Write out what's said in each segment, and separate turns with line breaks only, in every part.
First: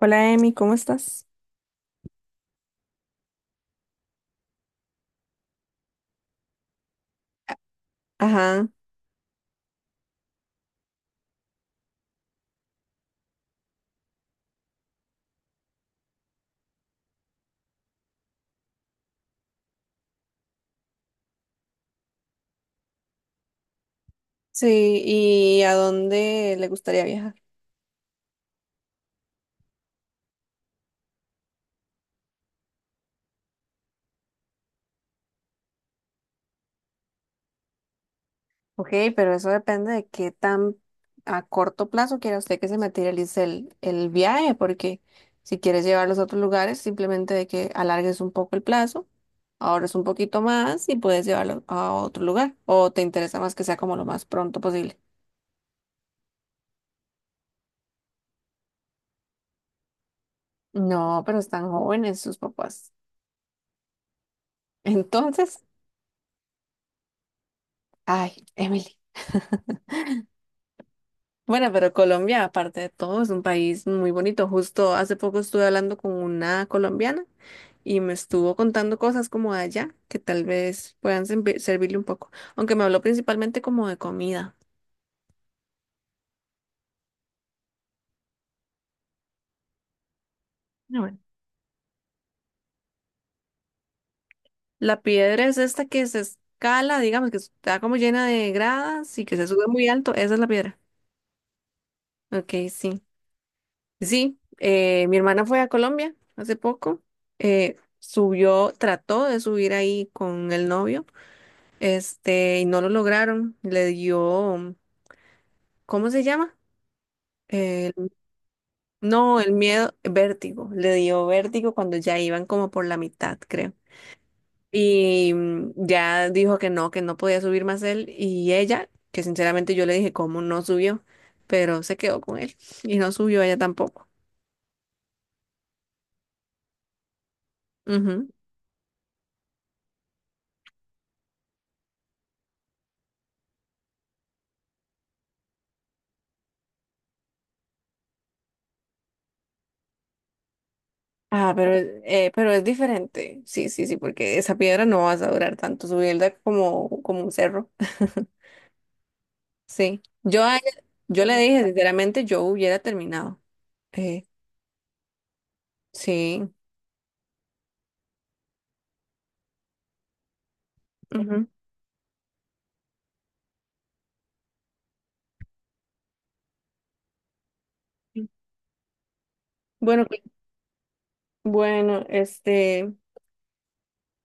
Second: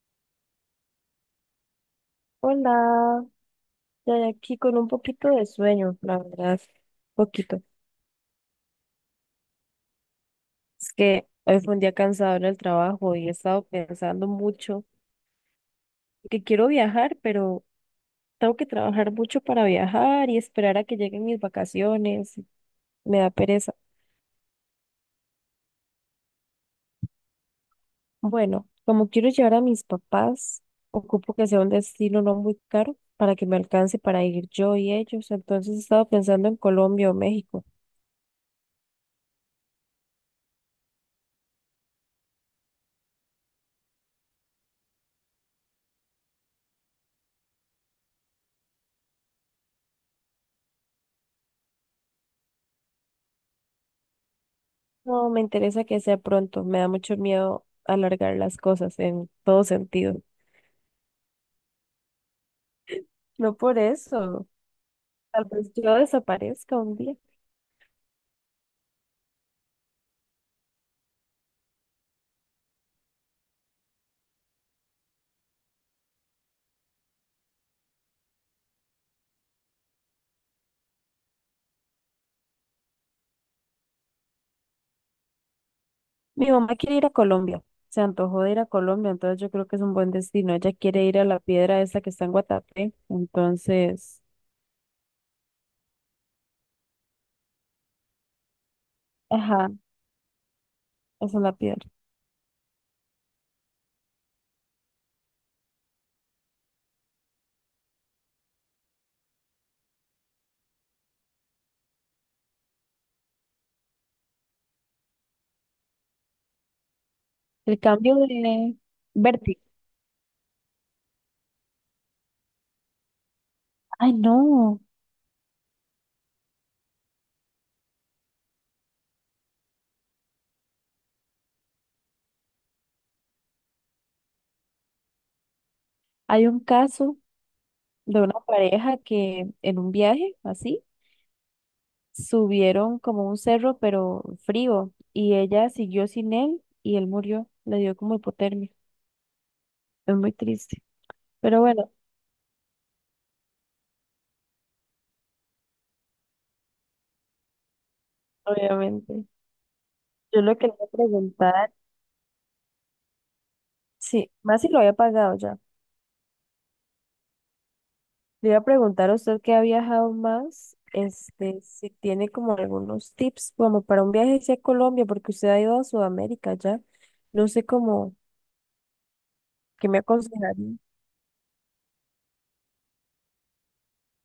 Hola Emi, ¿cómo estás?
Hola, ya de aquí con un poquito de sueño, la verdad, poquito.
Ajá,
Es que hoy fue un día cansado en el trabajo y he estado pensando mucho que quiero viajar, pero tengo que trabajar mucho para viajar y esperar a que lleguen mis vacaciones. Me da pereza.
sí, ¿y a dónde le gustaría viajar?
Bueno, como quiero llevar a mis papás, ocupo que sea un destino no muy caro para que me alcance para ir yo y ellos. Entonces he estado pensando en Colombia o México.
Ok, pero eso depende de qué tan a corto plazo quiera usted que se materialice el viaje, porque si quieres llevarlos a otros lugares, simplemente de que alargues un poco el plazo, ahorres un poquito más y puedes llevarlo a otro lugar, o te interesa más que sea como lo más pronto posible.
No, me interesa que sea pronto. Me da mucho miedo alargar las cosas en todo sentido.
No, pero están jóvenes sus papás.
No por eso. Tal
Entonces,
vez yo desaparezca un día.
ay, Emily. Bueno, pero Colombia, aparte de todo, es un país muy bonito. Justo hace poco estuve hablando con una colombiana y me estuvo contando cosas como de allá que tal vez puedan servirle un poco, aunque me habló principalmente como de comida.
Mi mamá quiere ir a Colombia. Se antojó de ir a Colombia, entonces yo creo que es un buen destino. Ella
Ah,
quiere
bueno.
ir a la piedra esa que está en Guatapé. Entonces,
La piedra es esta que se escala, digamos, que está como llena de gradas y que se sube
ajá,
muy alto. Esa es la piedra.
esa es la piedra.
Ok, sí. Sí, mi hermana fue a Colombia hace poco. Subió, trató de subir ahí con el novio. Este, y no lo lograron. Le dio, ¿cómo se llama?
El
El-
cambio de
no, el
vértigo.
miedo, vértigo. Le dio vértigo cuando ya iban como por la mitad, creo.
Ay, no.
Y ya dijo que no podía subir más él y ella, que sinceramente yo le dije cómo no subió, pero se quedó con él y no subió ella tampoco.
Hay un caso de
Ujú.
una pareja que en un viaje así. Subieron como un cerro, pero frío, y ella siguió sin él y él murió. Le dio como hipotermia. Es muy triste.
Ah,
Pero
pero,
bueno,
pero es diferente. Sí, sí, sí, porque esa piedra no vas a durar tanto subirla como, como un cerro.
obviamente.
Sí,
Yo lo que le iba a
yo le dije,
preguntar,
sinceramente, yo hubiera terminado. Eh,
sí, más si lo había pagado ya.
sí.
Le iba a preguntar a usted que ha viajado más,
Ujú.
este, si tiene como algunos tips como para un viaje hacia Colombia, porque usted ha ido a Sudamérica ya. No sé cómo, ¿qué me
Bueno, cu-
aconsejaría?
bueno, este,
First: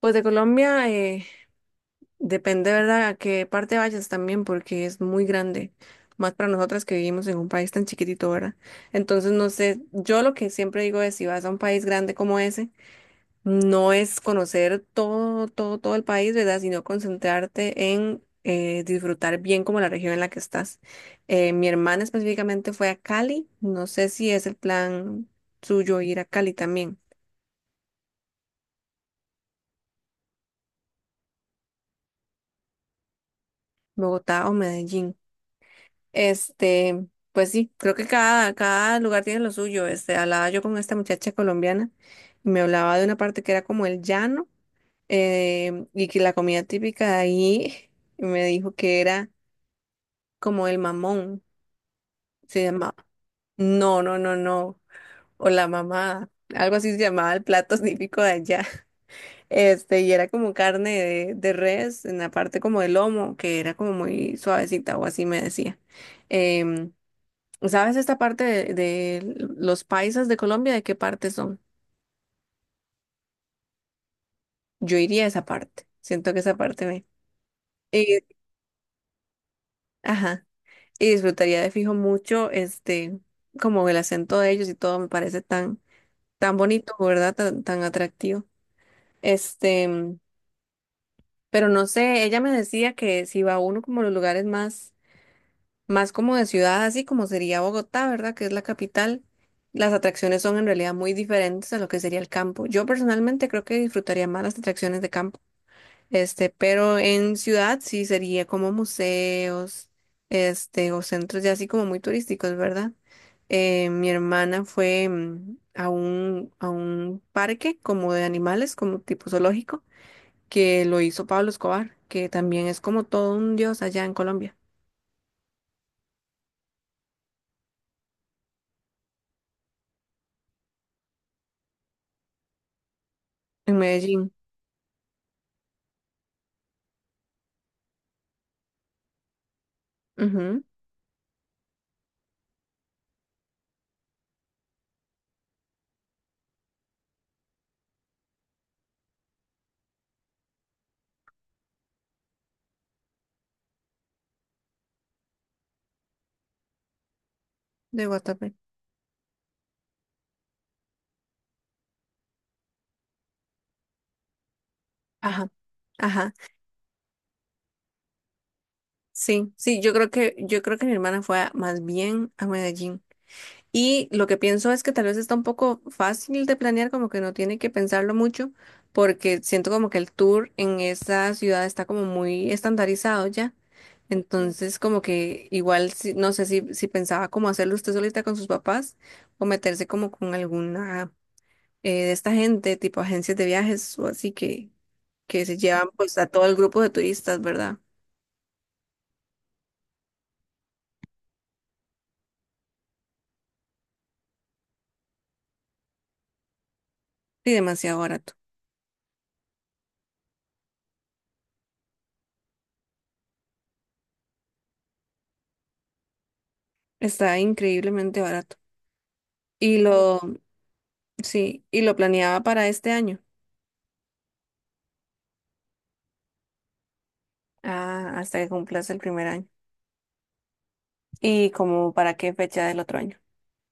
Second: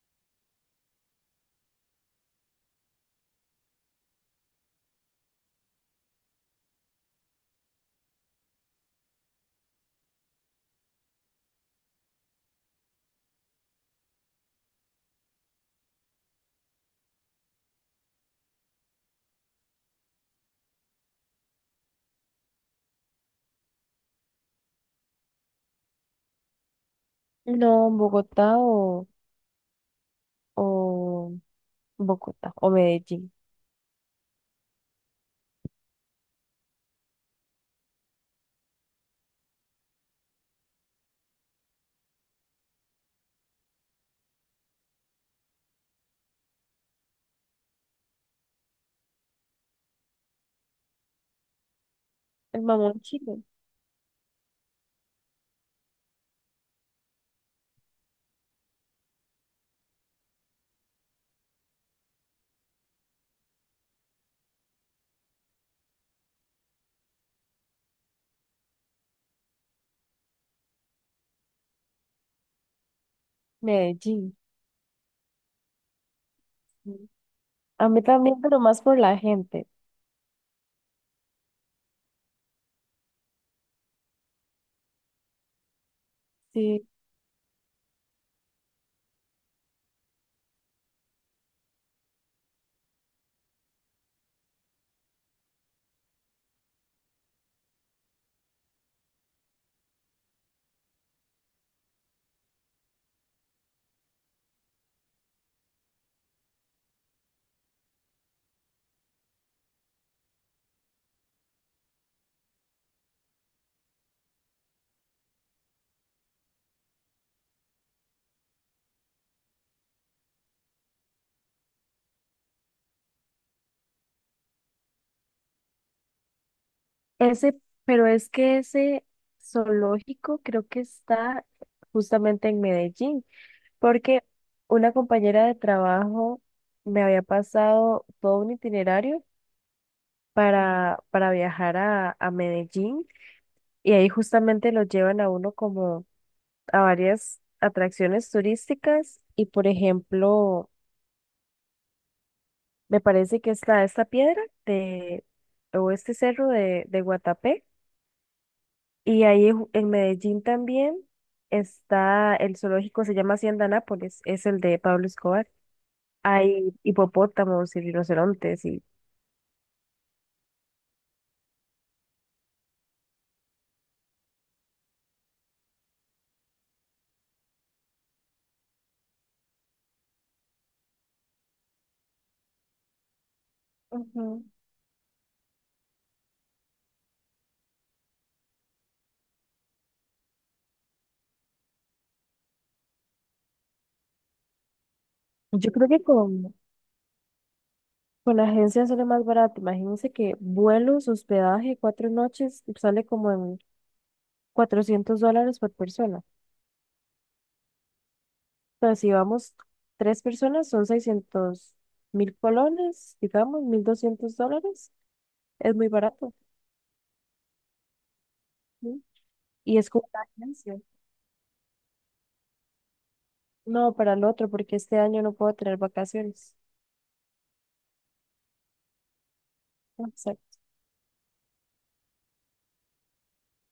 pues de Colombia depende, ¿verdad?, a qué parte vayas también, porque es muy grande, más para nosotras que vivimos en un país tan chiquitito, ¿verdad? Entonces, no sé, yo lo que siempre digo es, si vas a un país grande como ese, no es conocer todo, todo, todo el país, ¿verdad? Sino concentrarte en disfrutar bien como la región en la que estás. Mi hermana específicamente fue a Cali. No sé si es el plan suyo ir a Cali también,
No, Bogotá o Bogotá o Medellín.
Bogotá o Medellín. Este, pues sí, creo que cada lugar tiene lo suyo. Este, hablaba yo con esta muchacha colombiana y me hablaba de una parte que era como el llano y que la comida típica de ahí me dijo que era como el mamón. Se
El
llama,
mamón chino.
no, no, no, no, o la mamá, algo así se llamaba el plato típico de allá. Este, y era como carne de res, en la parte como del lomo, que era como muy suavecita, o así me decía. Em, ¿Sabes esta parte de los paisas de Colombia? ¿De qué parte son?
Medellín.
Yo iría a esa parte, siento que esa parte me...
A mí
Y,
también, pero más por la gente.
ajá, y disfrutaría de fijo mucho, este, como el acento de ellos y todo me parece tan, tan
Sí.
bonito, ¿verdad? Tan, tan atractivo. Este, pero no sé, ella me decía que si va uno como a los lugares más, más como de ciudad, así como sería Bogotá, ¿verdad? Que es la capital, las atracciones son en realidad muy diferentes a lo que sería el campo. Yo personalmente creo que disfrutaría más las atracciones de campo, este, pero en ciudad sí sería como museos, este, o centros ya así como muy turísticos, ¿verdad? Mi hermana fue a un parque como de animales, como tipo zoológico que lo hizo Pablo Escobar, que también es como todo un dios allá en Colombia,
Ese, pero es que ese zoológico creo que está justamente en Medellín,
en
porque
Medellín.
una compañera de trabajo me había pasado todo un itinerario
Ujú,
para viajar a Medellín y ahí justamente lo llevan a uno como a varias atracciones turísticas y por ejemplo... Me parece que está esta piedra de, o este cerro de Guatapé.
de Guatapé.
Y ahí en Medellín también está el zoológico, se llama Hacienda Nápoles, es el de Pablo
Ajá,
Escobar.
ajá.
Hay hipopótamos y rinocerontes y
Sí, sí, yo creo que mi hermana fue más bien a Medellín. Y lo que pienso es que tal vez está un poco fácil de planear, como que no tiene que pensarlo mucho, porque siento como que el tour en esa ciudad está como muy estandarizado ya.
Ujú.
Entonces, como que igual, no sé si pensaba como hacerlo usted solita con sus papás o meterse como con alguna de esta gente, tipo agencias de viajes o así que se
Yo
llevan.
creo
Sí,
que
pues a todo
con,
el grupo de turistas, ¿verdad?
con agencia sale más barato. Imagínense que vuelos, hospedaje, 4 noches, sale como en $400 por persona.
Y demasiado barato.
Entonces, si vamos tres personas, son 600.000 colones, digamos, $1.200. Es muy barato.
Está increíblemente barato.
¿Sí?
Y
Y es como
lo,
una ganancia.
sí, y lo planeaba para este año.
No, para el otro, porque este año no puedo tener vacaciones.
Ah, hasta que cumplas el primer año.
Exacto.
¿Y como para qué fecha del otro año?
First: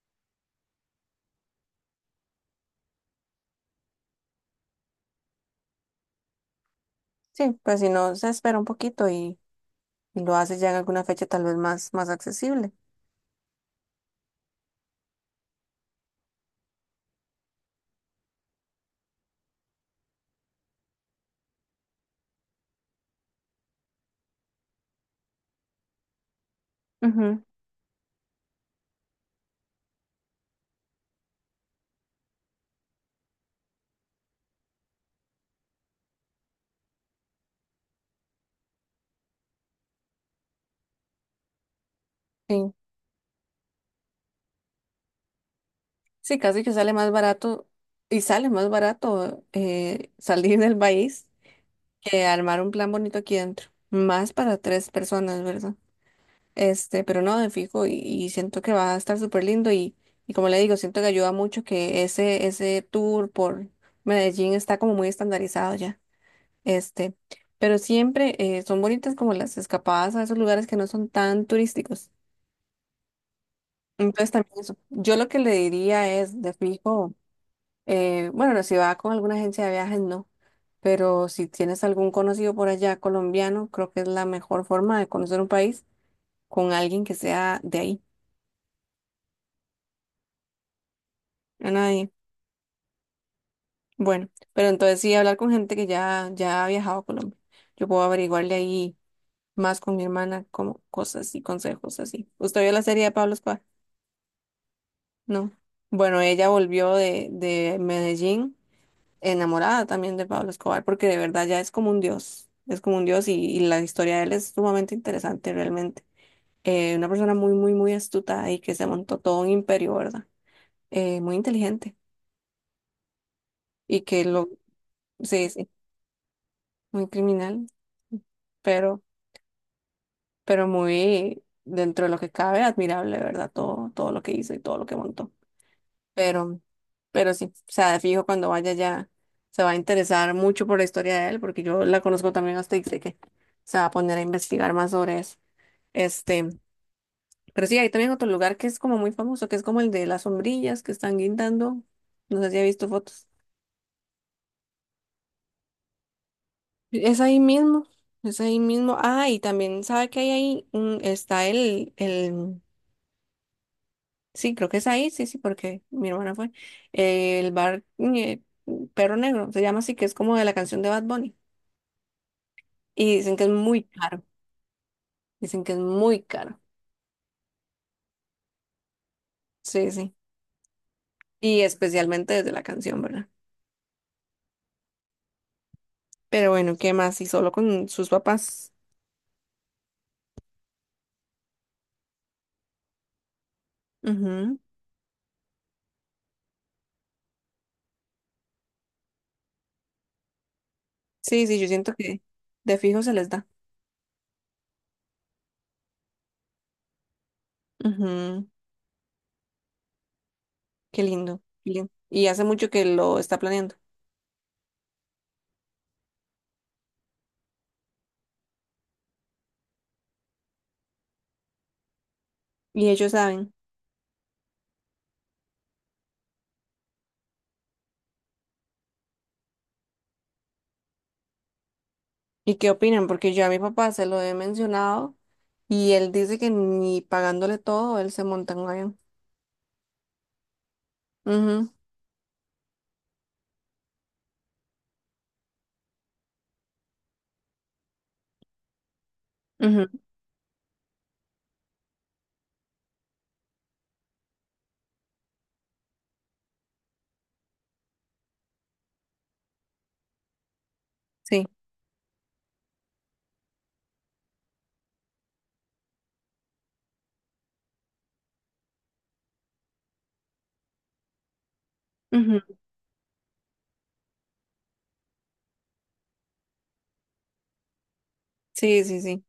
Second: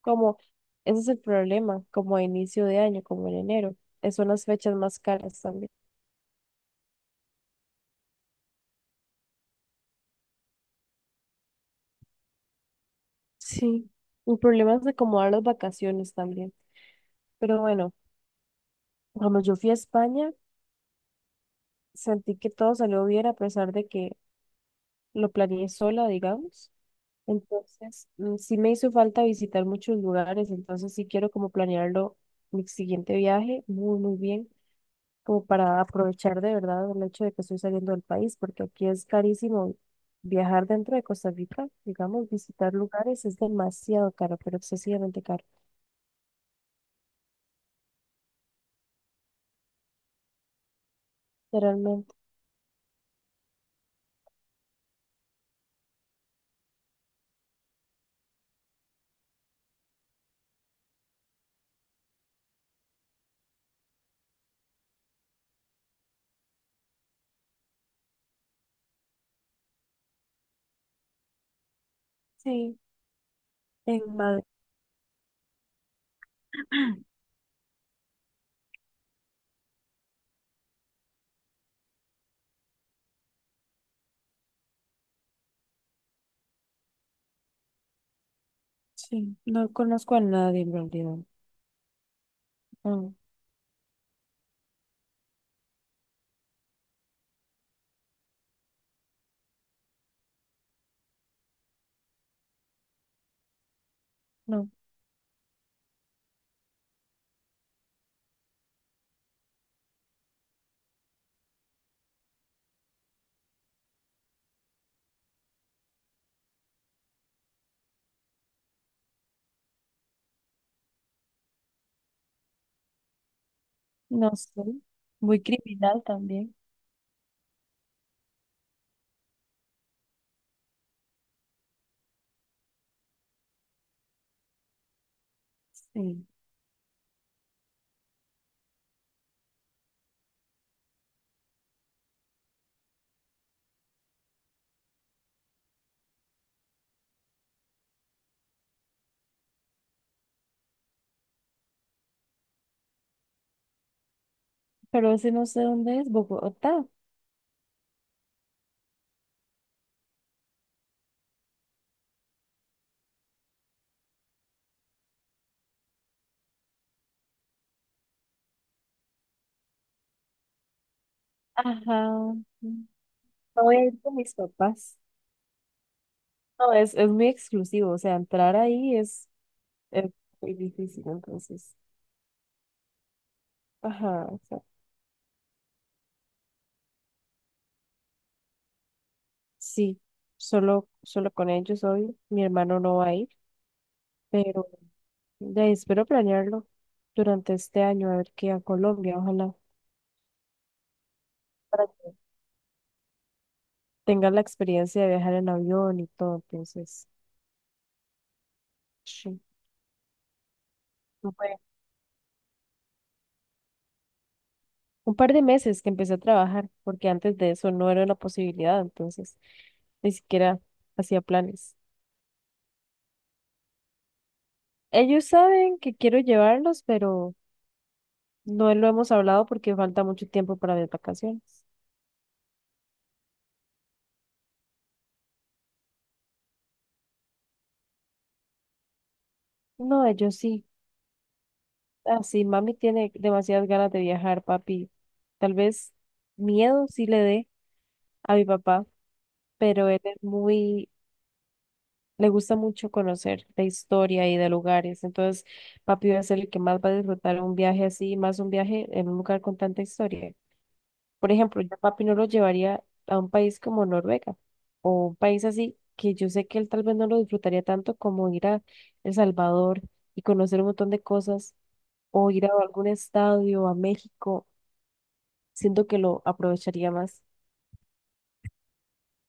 Como, ese es el problema, como a inicio de año, como en enero. Es Son las fechas más caras también.
Sí, pues si no, se espera un poquito y lo haces ya en alguna fecha tal vez más, más accesible.
Sí. El problema es de acomodar las vacaciones también. Pero bueno, cuando yo fui a España, sentí que todo salió bien a pesar de que lo planeé sola, digamos.
Ujú,
Entonces, mm, sí me hizo falta visitar muchos lugares, entonces sí quiero como planearlo mi siguiente viaje muy, muy bien, como para aprovechar de verdad el hecho de que estoy saliendo del país, porque aquí es carísimo viajar dentro de Costa Rica, digamos,
sí.
visitar lugares es demasiado caro, pero excesivamente caro,
Sí, casi que sale más barato y sale más barato salir del país
realmente.
que armar un plan bonito aquí dentro, más para tres personas, ¿verdad? Este, pero no, de fijo, y siento que va a estar súper lindo y como le digo, siento que ayuda mucho que ese tour por Medellín está como muy estandarizado ya, este, pero siempre son bonitas como las escapadas a esos lugares que no son tan turísticos.
Sí, en
Entonces
Madrid,
también eso, yo lo que le diría es, de fijo. Bueno, no, si va con alguna agencia de viajes, no. Pero si tienes algún conocido por allá colombiano, creo que es la mejor forma de conocer un país con alguien que sea de ahí,
sí, no conozco a nadie en realidad.
a nadie.
No,
Bueno, pero entonces sí hablar con gente que ya ha viajado a Colombia. Yo puedo averiguarle ahí más con mi hermana, como cosas y consejos así. ¿Usted vio la serie de Pablo Escobar?
no,
No. Bueno, ella volvió de Medellín enamorada también de Pablo Escobar, porque de verdad ya es como un dios, es como un dios y la historia de él es sumamente interesante realmente. Una persona muy, muy, muy astuta y que se montó todo un imperio, ¿verdad? Muy inteligente y que
no
lo,
sé. Muy
sí, sí,
criminal también.
muy criminal, pero, pero muy dentro de lo que cabe, admirable, ¿verdad? Todo, todo lo que hizo y todo lo que montó.
Sí,
pero, pero sí, o sea, de fijo cuando vaya ya se va a interesar mucho por la historia de él, porque yo la conozco también hasta y sé que se va a poner a investigar más sobre eso. Este, pero sí, hay también otro lugar que es como muy famoso, que es como el de las sombrillas que están guindando. No sé si ha visto fotos.
pero ese no sé dónde es, Bogotá.
Es ahí mismo, es ahí mismo. Ah, y también sabe que hay ahí, está sí, creo que es ahí, sí, sí, porque mi hermana fue. El bar Perro Negro, se llama así, que es como de la canción de Bad Bunny.
Ajá.
Y dicen que es
No voy
muy
a ir con
caro,
mis papás.
dicen que es muy caro.
No, es muy exclusivo, o sea, entrar ahí
Sí,
es
sí.
muy difícil,
Y
entonces.
especialmente desde la canción, ¿verdad?
Ajá, o sea,
Pero bueno, ¿qué más? Y solo con sus papás.
sí, solo con ellos hoy, mi hermano no va a ir,
Ujú.
pero de ahí espero planearlo durante este año, a ver qué a Colombia, ojalá,
Sí, sí, yo
para
siento
que
que de fijo se les da.
tengan la experiencia de viajar en avión y todo, entonces,
Ujú.
sí.
Qué lindo, qué lindo. Y hace mucho que lo está planeando.
Un par de meses que empecé a trabajar, porque antes de eso no era una posibilidad, entonces ni siquiera hacía planes.
Y ellos saben.
Ellos saben que quiero llevarlos, pero no lo hemos hablado porque falta mucho tiempo para mis vacaciones.
¿Y qué opinan? Porque yo a mi papá se lo he mencionado y él dice que ni pagándole todo, él se monta en un avión.
No, ellos sí.
Ujú,
Así, mami tiene demasiadas ganas de viajar, papi. Tal vez miedo sí le dé a mi papá,
ujú,
pero él es muy le gusta mucho conocer la historia y de lugares. Entonces, papi va a ser el que más va a disfrutar un viaje así, más un viaje en un lugar con tanta historia. Por
sí,
ejemplo, yo a papi no lo llevaría a un país como Noruega o un país así que yo sé que él tal vez no lo disfrutaría tanto como ir a El Salvador y conocer un montón de cosas o
ujú,
ir a algún estadio, a México. Siento que lo aprovecharía más.
sí, sí, sí.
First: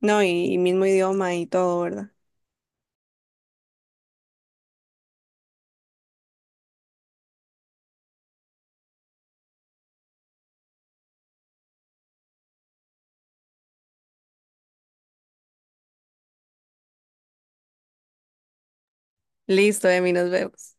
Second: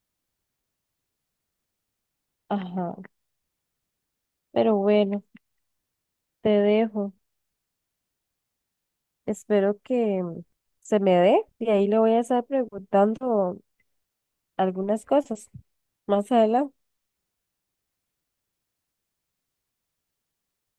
No, y mismo idioma y todo, ¿verdad?
Ajá, pero bueno, te dejo. Espero que se me dé y ahí le voy a estar preguntando algunas cosas más adelante.
Listo, Emi, nos vemos.